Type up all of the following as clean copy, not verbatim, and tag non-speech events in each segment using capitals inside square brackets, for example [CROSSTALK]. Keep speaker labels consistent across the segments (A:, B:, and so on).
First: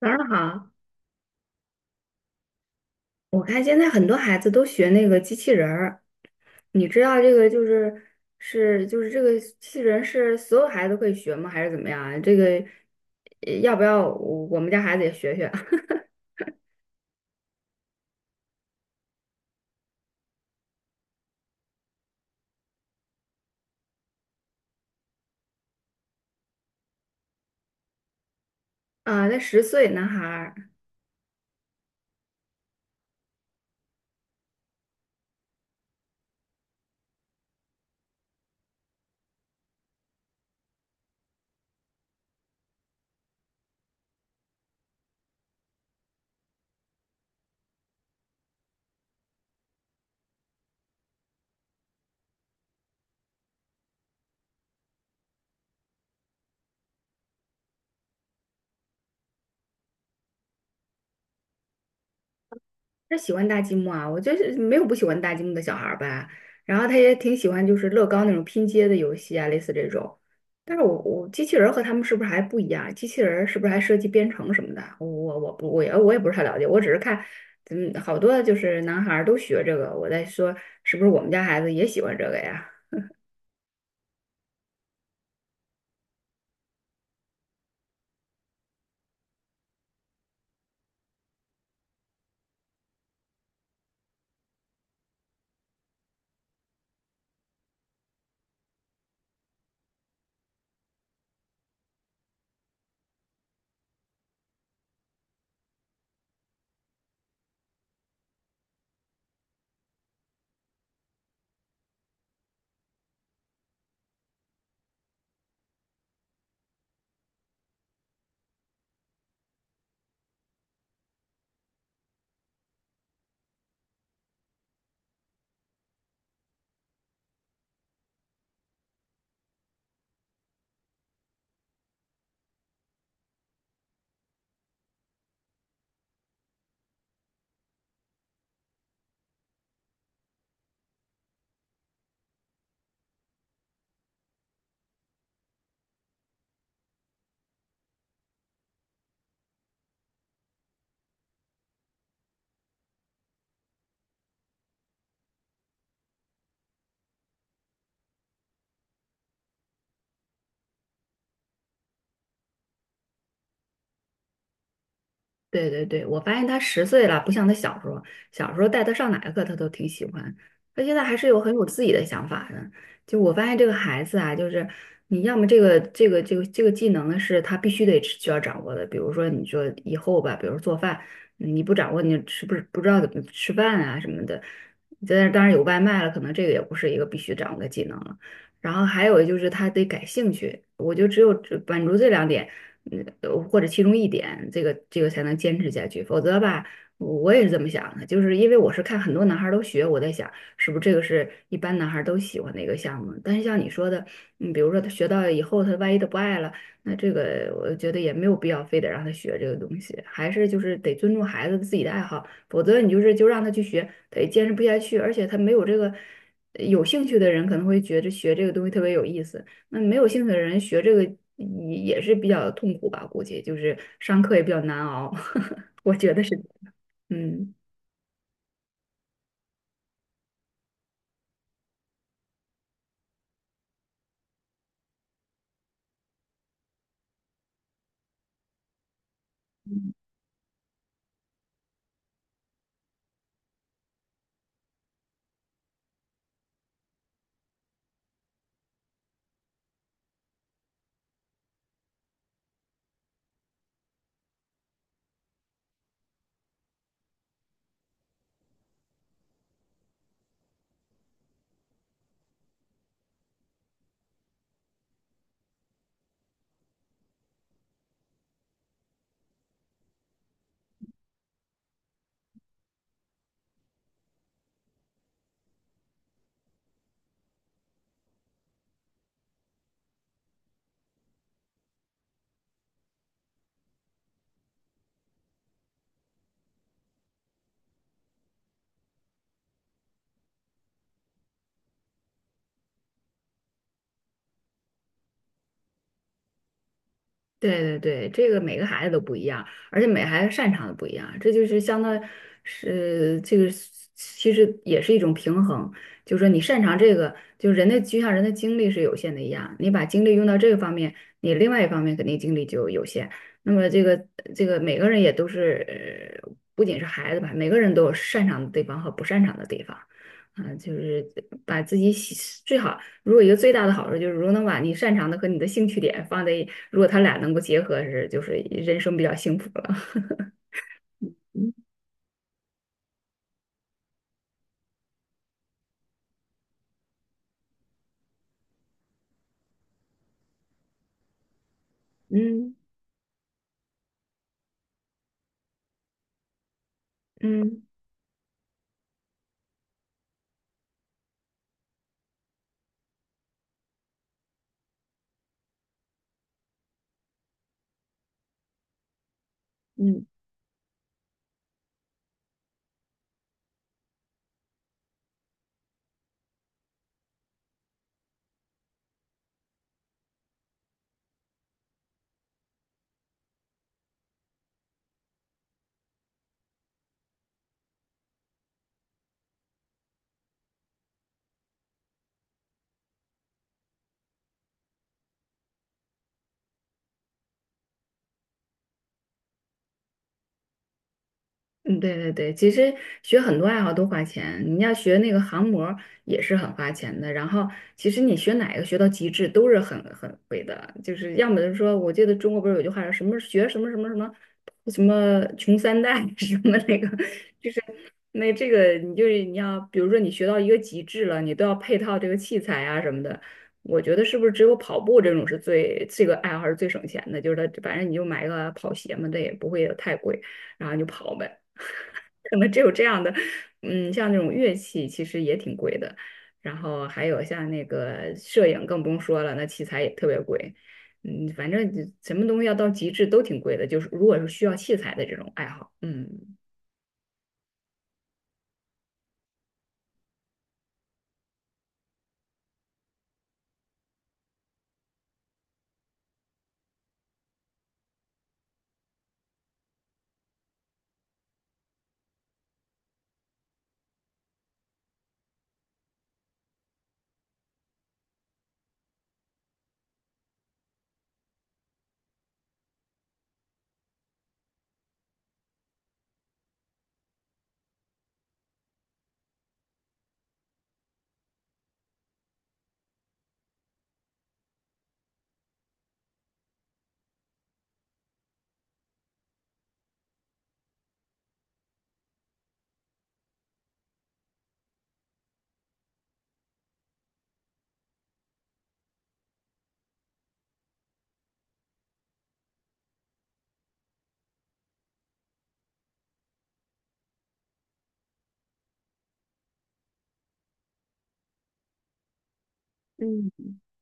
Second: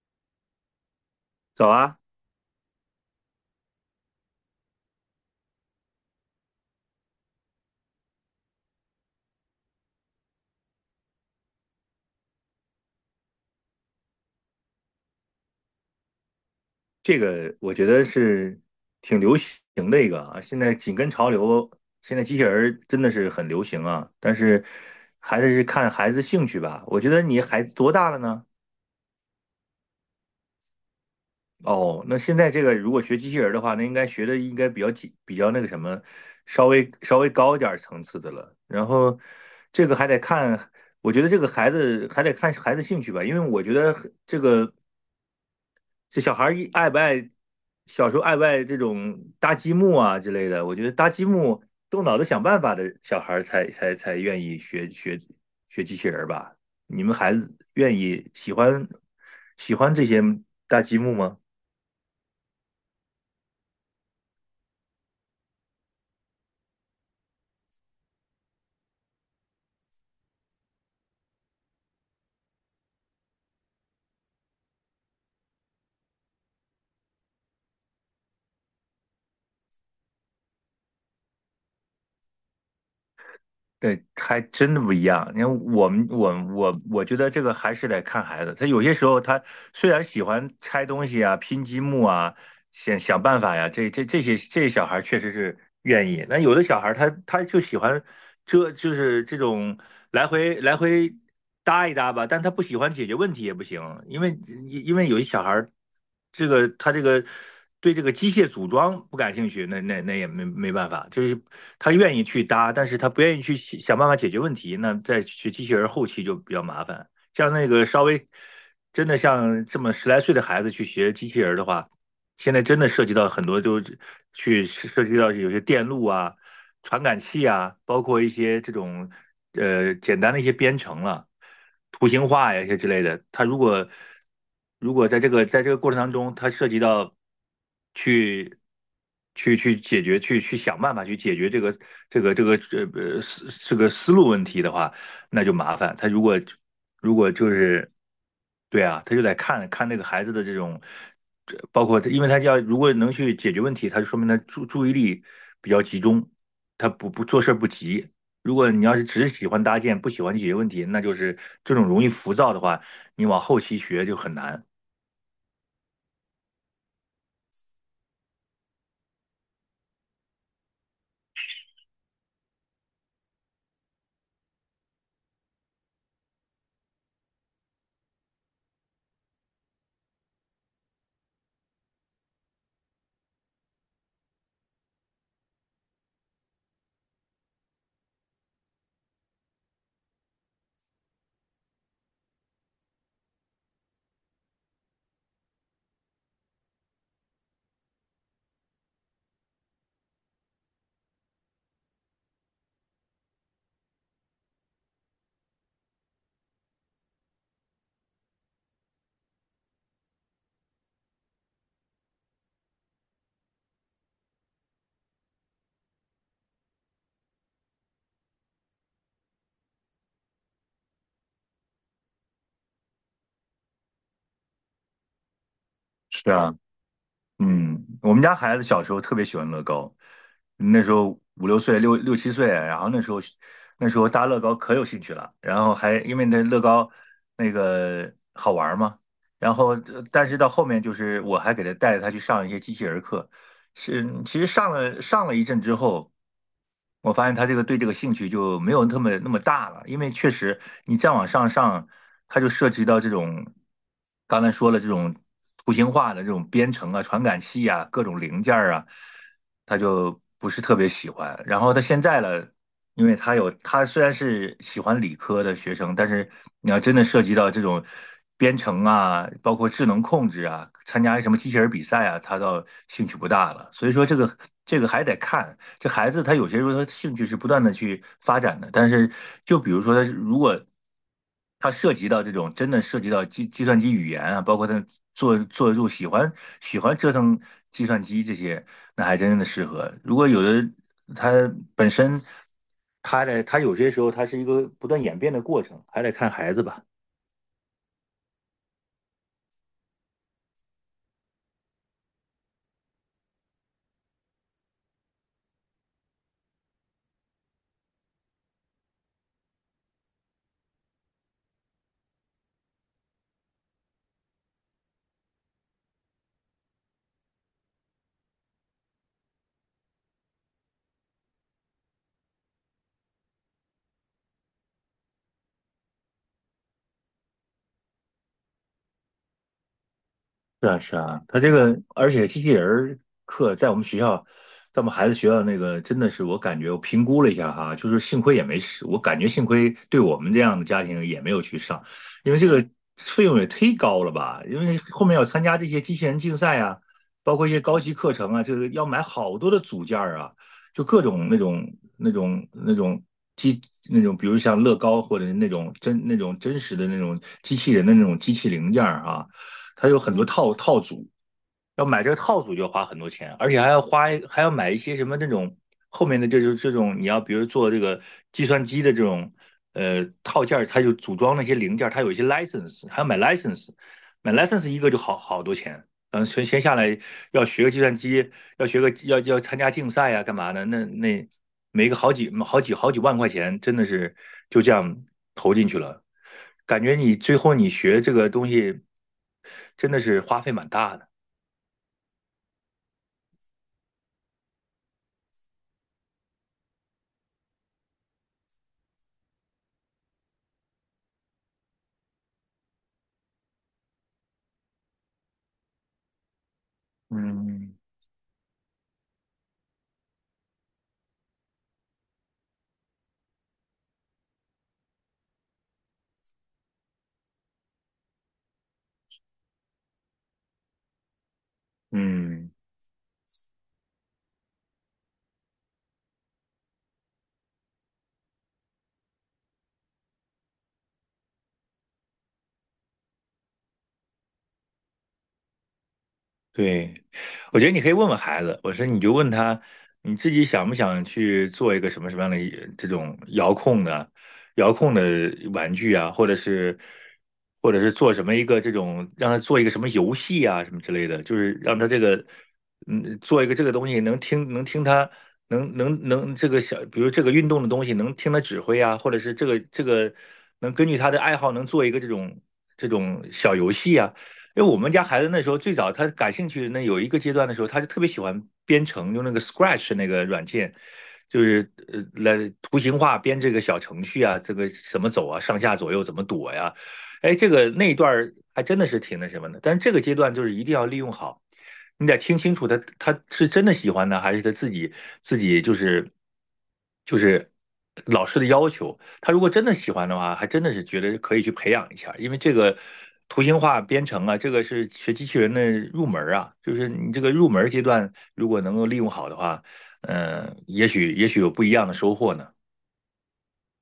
A: 早上好，
B: 早啊，
A: 我看现在很多孩子都学那个机器人儿，你知道这个就是这个机器人是所有孩子都可以学吗？还是怎么样啊？这个要不要我们家孩子也学学
B: 这个我觉得是挺流行的一个啊，现在紧跟潮流，现在机器人儿真的是很流行啊，但是还是看孩子兴趣吧。我觉得你孩子多大了呢？
A: [LAUGHS] 啊？那10岁男孩儿。
B: 哦，那现在这个如果学机器人儿的话，那应该学的应该比较紧，比较那个什么，稍微高一点儿层次的了。然后这个还得看，我觉得这个孩子还得看孩子兴趣吧，因为我觉得这个。这小孩儿一爱不爱，小时候爱不爱这种搭积木啊之类的？我觉得搭积木、动脑子想办法的小孩儿才愿意学机器人儿吧？你们孩子愿意喜欢这些搭积木吗？
A: 他喜欢搭积木啊，我就是没有不喜欢搭积木的小孩儿吧。然后他也挺喜欢就是乐高那种拼接的游戏啊，类似这种。但是我机器人儿和他们是不是还不一样？机器人儿是不是还涉及编程什么的？我也不是太了解，我只是看，嗯，好多就是男孩儿都学这个，我在说是不是我们家孩子也喜欢这个呀？
B: 对，还真的不一样。你看，我我觉得这个还是得看孩子。他有些时候，他虽然喜欢拆东西啊、拼积木啊，想想办法呀。这些小孩确实是愿意，那有的小孩他就喜欢这就是这种来回搭一搭吧，但他不喜欢解决问题也不行，因为因为有些小孩他对这个机械组装不感兴趣，那也没办法，就是他愿意去搭，但是他不愿意去想想办法解决问题，那在学机器人后期就比较麻烦。像那个稍微真的像这么十来岁的孩子去学机器人的话，现在真的涉及到很多，就去涉及到有些电路啊、传感器啊，包括一些这种简单的一些编程了、图形化呀一些之类的。它如果如果在这个过程当中，它涉及到去去解决、去想办法去解决这个这个这个呃呃思这个思路问题的话，那就麻烦。他如果如果就是。对啊，他就得看看那个孩子的这种，这包括他，因为他要如果能去解决问题，他就说明他注意力比较集中，他不做事不急。如果你要是只喜欢搭建，不喜欢解决问题，那就是这种容易浮躁的话，你往后期学就很难。
A: 对对对，我发现他十岁了，不像他小时候，小时候带他上哪个课他都挺喜欢，他现在还是有很有自己的想法的。就我发现这个孩子啊，就是你要么这个技能呢是他必须得需要掌握的，比如说你说以后吧，比如做饭，你不掌握你是不是不知道怎么吃饭啊什么的。但是当然有外卖了，可能这个也不是一个必须掌握的技能了。然后还有就是他得感兴趣，我就只满足这两点。嗯，或者其中一点，这个才能坚持下去。否则吧，我也是这么想的，就是因为我是看很多男孩儿都学，我在想是不是这个是一般男孩儿都喜欢的一个项目。但是像你说的，比如说他学到以后，他万一他不爱了，那这个我觉得也没有必要非得让他学这个东西，还是就是得尊重孩子自己的爱好，否则你就是就让他去学，他也坚持不下去，而且他没有这个有兴趣的人可能会觉得学这个东西特别有意思。那没有兴趣的人学这个也是比较痛苦吧，估计就是上课也比较难熬，[LAUGHS] 我觉得
B: 是
A: 是，
B: 啊。
A: 嗯。
B: 嗯，我们家孩子小时候特别喜欢乐高，那时候五六岁、六七岁，然后那时候搭乐高可有兴趣了，然后还因为那乐高那个好玩嘛，然后但是到后面就是我还给他带着他去上一些机器人课，是，其实上了一阵之后，我发现他这个对这个兴趣就没有那么大了，因为确实你再往上上，它就涉及到这种刚才说了这种图形化的这种编程啊、传感器啊、各种零件儿啊，他就不是特别喜欢。然后他现在了，因为他有他虽然是喜欢理科的学生，但是你要真的涉及到这种编程啊，包括智能控制啊，参加什么机器人比赛啊，他倒兴趣不大了。所以说这个这个还得看，这孩子他有些时候他兴趣是不断的去发展的，但是就比如说他如果他涉及到这种真的涉及到计算机语言啊，包括他做做入喜欢喜欢折腾计算机这些，那还真的适合。如果有的他本身他的他有些时候他是一个不断演变的过程，还得看孩子吧。
A: 对对对，这个每个孩子都不一样，而且每个孩子擅长的不一样，这就是相当是这个是其实也是一种平衡，就是说你擅长这个，就人的就像人的精力是有限的一样，你把精力用到这个方面，你另外一方面肯定精力就有限。那么这个每个人也都是，不仅是孩子吧，每个人都有擅长的地方和不擅长的地方，啊、就是把自己喜最好。如果一个最大的好处就是，如果能把你擅长的和你的兴趣点放在一，如果他俩能够结合是，就是人生比较幸福了。
B: 是啊，是啊，他这
A: 嗯
B: 个，而且机器人儿课在我们学校，在我们孩子学校那个，真的是我感觉我评估了一下哈，就是幸亏也没事，我感觉幸亏对我们这样的家庭也没有去上，因为这
A: 嗯
B: 个费用也忒高了吧？因为后面要参加这些机器人竞赛啊，包括一些
A: 嗯
B: 高级课程啊，这个要买好多的组件儿啊，就各种那种机那种，比如像乐高或者那种真那种真实的那种机器人的那种机器零件儿啊。它有很多套组，要买这个套组就要花很多钱，而且还要花还要买一些什么那种后面的这种这种你要比如做这个计算机的这种套件儿，它就组装那些零件儿，它有一些 license，还要买 license，买 license 一个就好多钱。嗯，全先下来要学个计算机，要学个要要参加竞赛啊，干嘛的？那那每个好几好几好几万块钱，真的是就这样投进去了，感觉你最后你学这个东西真的是花费蛮大的。
A: 嗯，对对对，其实学很多爱好都花钱，你要学那个航模也是很花钱的。然后，其实你学哪个学到极致都是很贵的，就是要么就是说，我记得中国不是有句话说什么学什么什么什么什么穷三代 [LAUGHS] 什么那个，
B: 嗯
A: 那这个你就是你要，比如说你学到一个极致了，你都要配套这个器材啊什么的。我觉得是不是只有跑步这种是最这个爱好是最省钱的？就是它反正你就买个跑鞋嘛，它也不会太贵，然后你就跑呗。[LAUGHS] 可能
B: 嗯，
A: 只有这样的，嗯，像那种乐器其实也挺贵的，然后还有像那个摄影更不用说了，那器材也特别贵。嗯，反正就什么东西要到极致都挺贵的，就是如果是需要器材的这种爱好，嗯。
B: 对，我觉得你可以问问孩子，我说你就问他，你自己想不想去做一个什么什么样的一这种遥控的玩具啊，或者是做什么一个这种让他做一个什么游戏啊什么之类的，就是让他这个嗯做一个这个东西能听他能这个小，比如这个运动的东西能听他指挥啊，或者是这个能根据他的爱好能做一个这种。这种小游戏啊。因为我们家孩子那时候最早他感兴趣，那有一个阶段的时候，他就特别喜欢编程，用那个 Scratch 那个软件，就是来图形化编这个小程序啊，这个怎么走啊，上下左右怎么躲呀？哎，这个那一段还真的是挺那什么的。但是这个阶段就是一定要利用好，你得听清楚他是真的喜欢呢，还是他自己就是老师的要求。他如果真的喜欢的话，还真的是觉得可以去培养一下，因为这个图形化编程啊，这个是学机器人的入门啊，就是你这个入门阶段如果能够利用好的话，嗯、也许有不一样的收获呢。
A: 嗯，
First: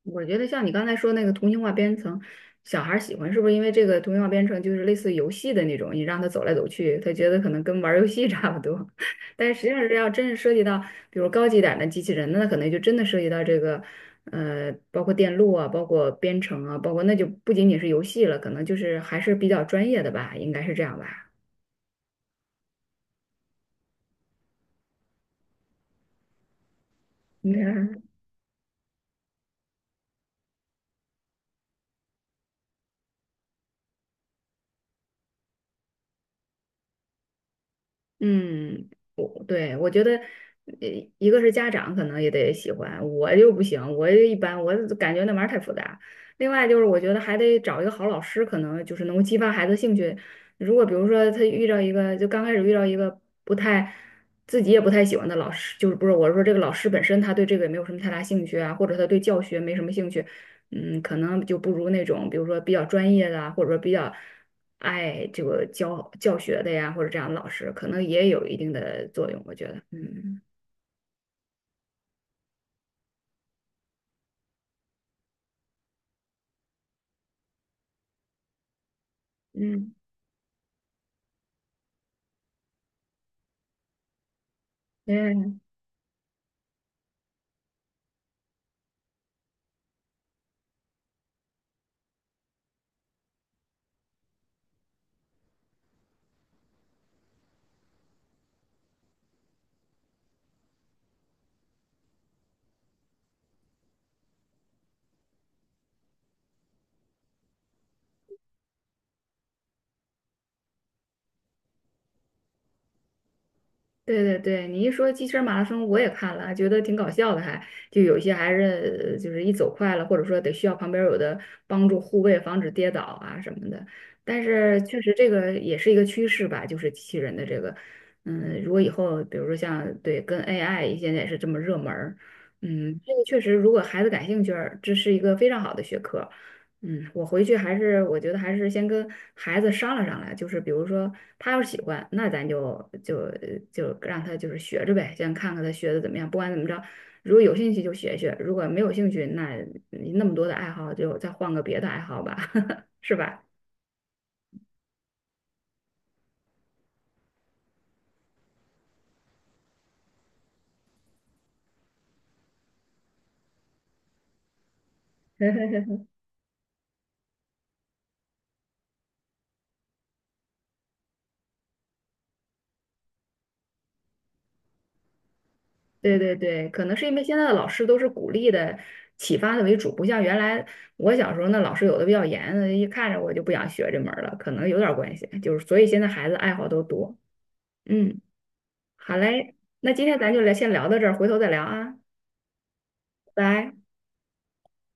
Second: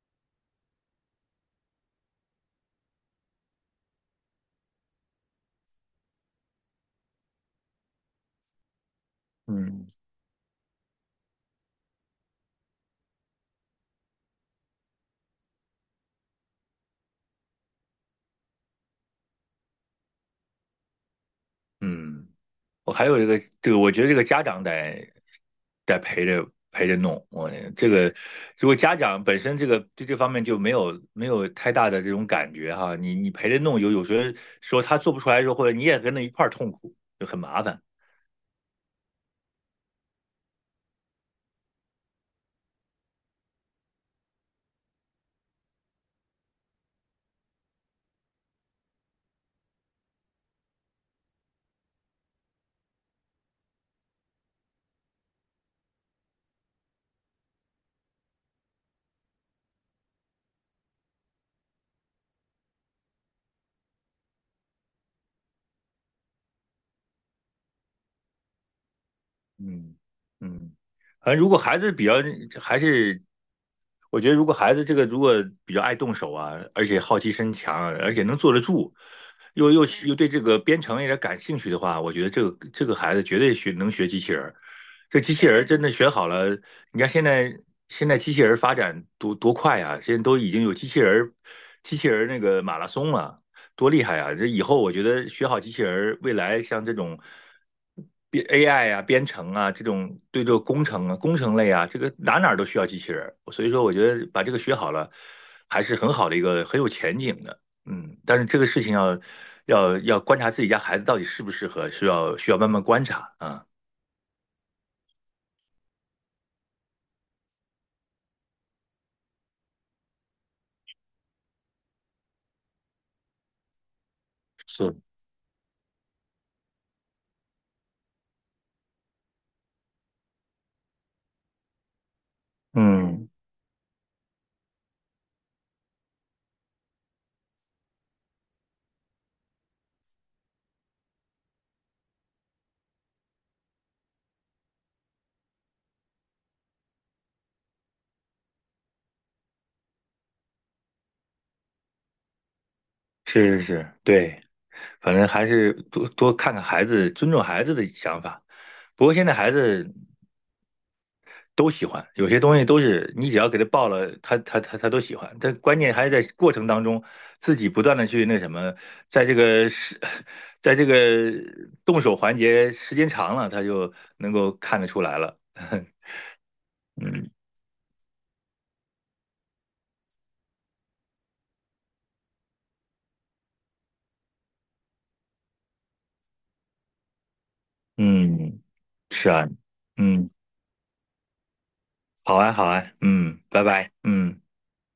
A: 我觉得像你刚才说那个图形化编程，小孩儿喜欢是不是因为这个图形化编程就是类似于游戏的那种，你让他走来走去，他觉得可能跟玩儿游戏 [LAUGHS] 差不多。[LAUGHS] 但是实际上
B: 嗯
A: 是要真是涉及到，比如高级点儿的机器人，那可能就真的涉及到这个，包括电路啊，包括编程啊，包括那就不仅仅是游戏了，可能就是还是比较专业的吧，应该是这样吧？
B: 嗯。我还有一个这个，我觉得这个家长得得陪着弄。我
A: 应该
B: 这个如果家长本身这个对这方面就没有太大的这种感觉哈，你你陪着弄有时候说他做不出来的时候，或者你也跟着一块儿痛苦，就很麻烦。
A: 嗯，我觉得，呃一个是家长可能也得喜欢，我就不行，我就一般，我就感觉那玩意儿太复杂。另外就是，我觉得还得找一个好老师，可能就是能够激发孩子兴趣。如果比如说他遇到一个，就刚开始遇到一个不太自己也不太喜欢的老师，就是不是我是说这个老师本身他对这个也没有什么太大兴趣啊，或者他对教学没什么兴趣，嗯，可能就不如那种比如说比较专业的啊，或者说比较。爱这个教学的呀，或者这样的老师，可能也有一定的作用，我觉得，
B: 嗯
A: 嗯
B: 嗯，反正如果孩子比较还是，我觉得如果孩子这个如果比较爱动手啊，而且好奇心强啊而且能坐得住，又又
A: 嗯。
B: 又对这个编程有点感兴趣的话，我觉得这个这个孩子绝对学能学机器人儿。这机器人
A: 嗯，
B: 儿真的学好了，你看现在机器人儿发展多快啊！现在都已经有机器人儿那个马拉松了、多厉害啊！这以后我觉得学好机器人儿，未来像这种编 AI 啊、编程啊这种对这个工程啊、工程类啊，这个哪儿都需要机器人儿。所以说，我觉得把这个学好了，还是很好的一个很有前景的。嗯，但是这个事情要观察自己家孩子到底适不适合，需要慢慢观察啊。
A: 对对对，你一说机器人马拉松，我也看了，还觉得挺搞笑的还，就有一些还是就是一走快了，或者说得需要旁边有的帮助护卫，防止跌倒啊什么的。但是
B: 是，
A: 确实这个也是一个趋势吧，就是机器人的这个，嗯，如果以后比如说像对跟 AI 现在也是这么热门儿，嗯，这个
B: 嗯，
A: 确实如果孩子感兴趣儿，这是一个非常好的学科。嗯，我回去还是我觉得还是先跟孩子商量商量，就是比如说他要是喜欢，那咱就让他就是学着呗，先看看他学的怎么样。不管怎么着，如果有兴趣就学学，如果没有兴趣，那你那么多的爱好就再换个别的爱好吧，[LAUGHS] 是吧？
B: 是是是，对，反正还是多多看看孩子，尊重孩子的想法。不过现在孩子都喜欢，有些东西都是你只要给他报了，他都喜欢。但关键还是在过程当中，自己不断的去那什么，在这个是，在这个动手环节时间长了，他就能够看得出来了。[LAUGHS]
A: 对对对，可能是因为
B: 嗯
A: 现在的老师都是鼓励的、启发的为主，不像原来我小时候那老师有的比较严，一看着我就不想学这门儿了，可能有点儿关系，就是所以现在孩子爱好都多，嗯。
B: 嗯，
A: 好
B: 是啊，
A: 嘞，那今天
B: 嗯，
A: 咱就聊，先聊到这儿，回头再聊啊，
B: 好啊好啊，嗯，
A: 拜
B: 拜
A: 拜。
B: 拜，嗯。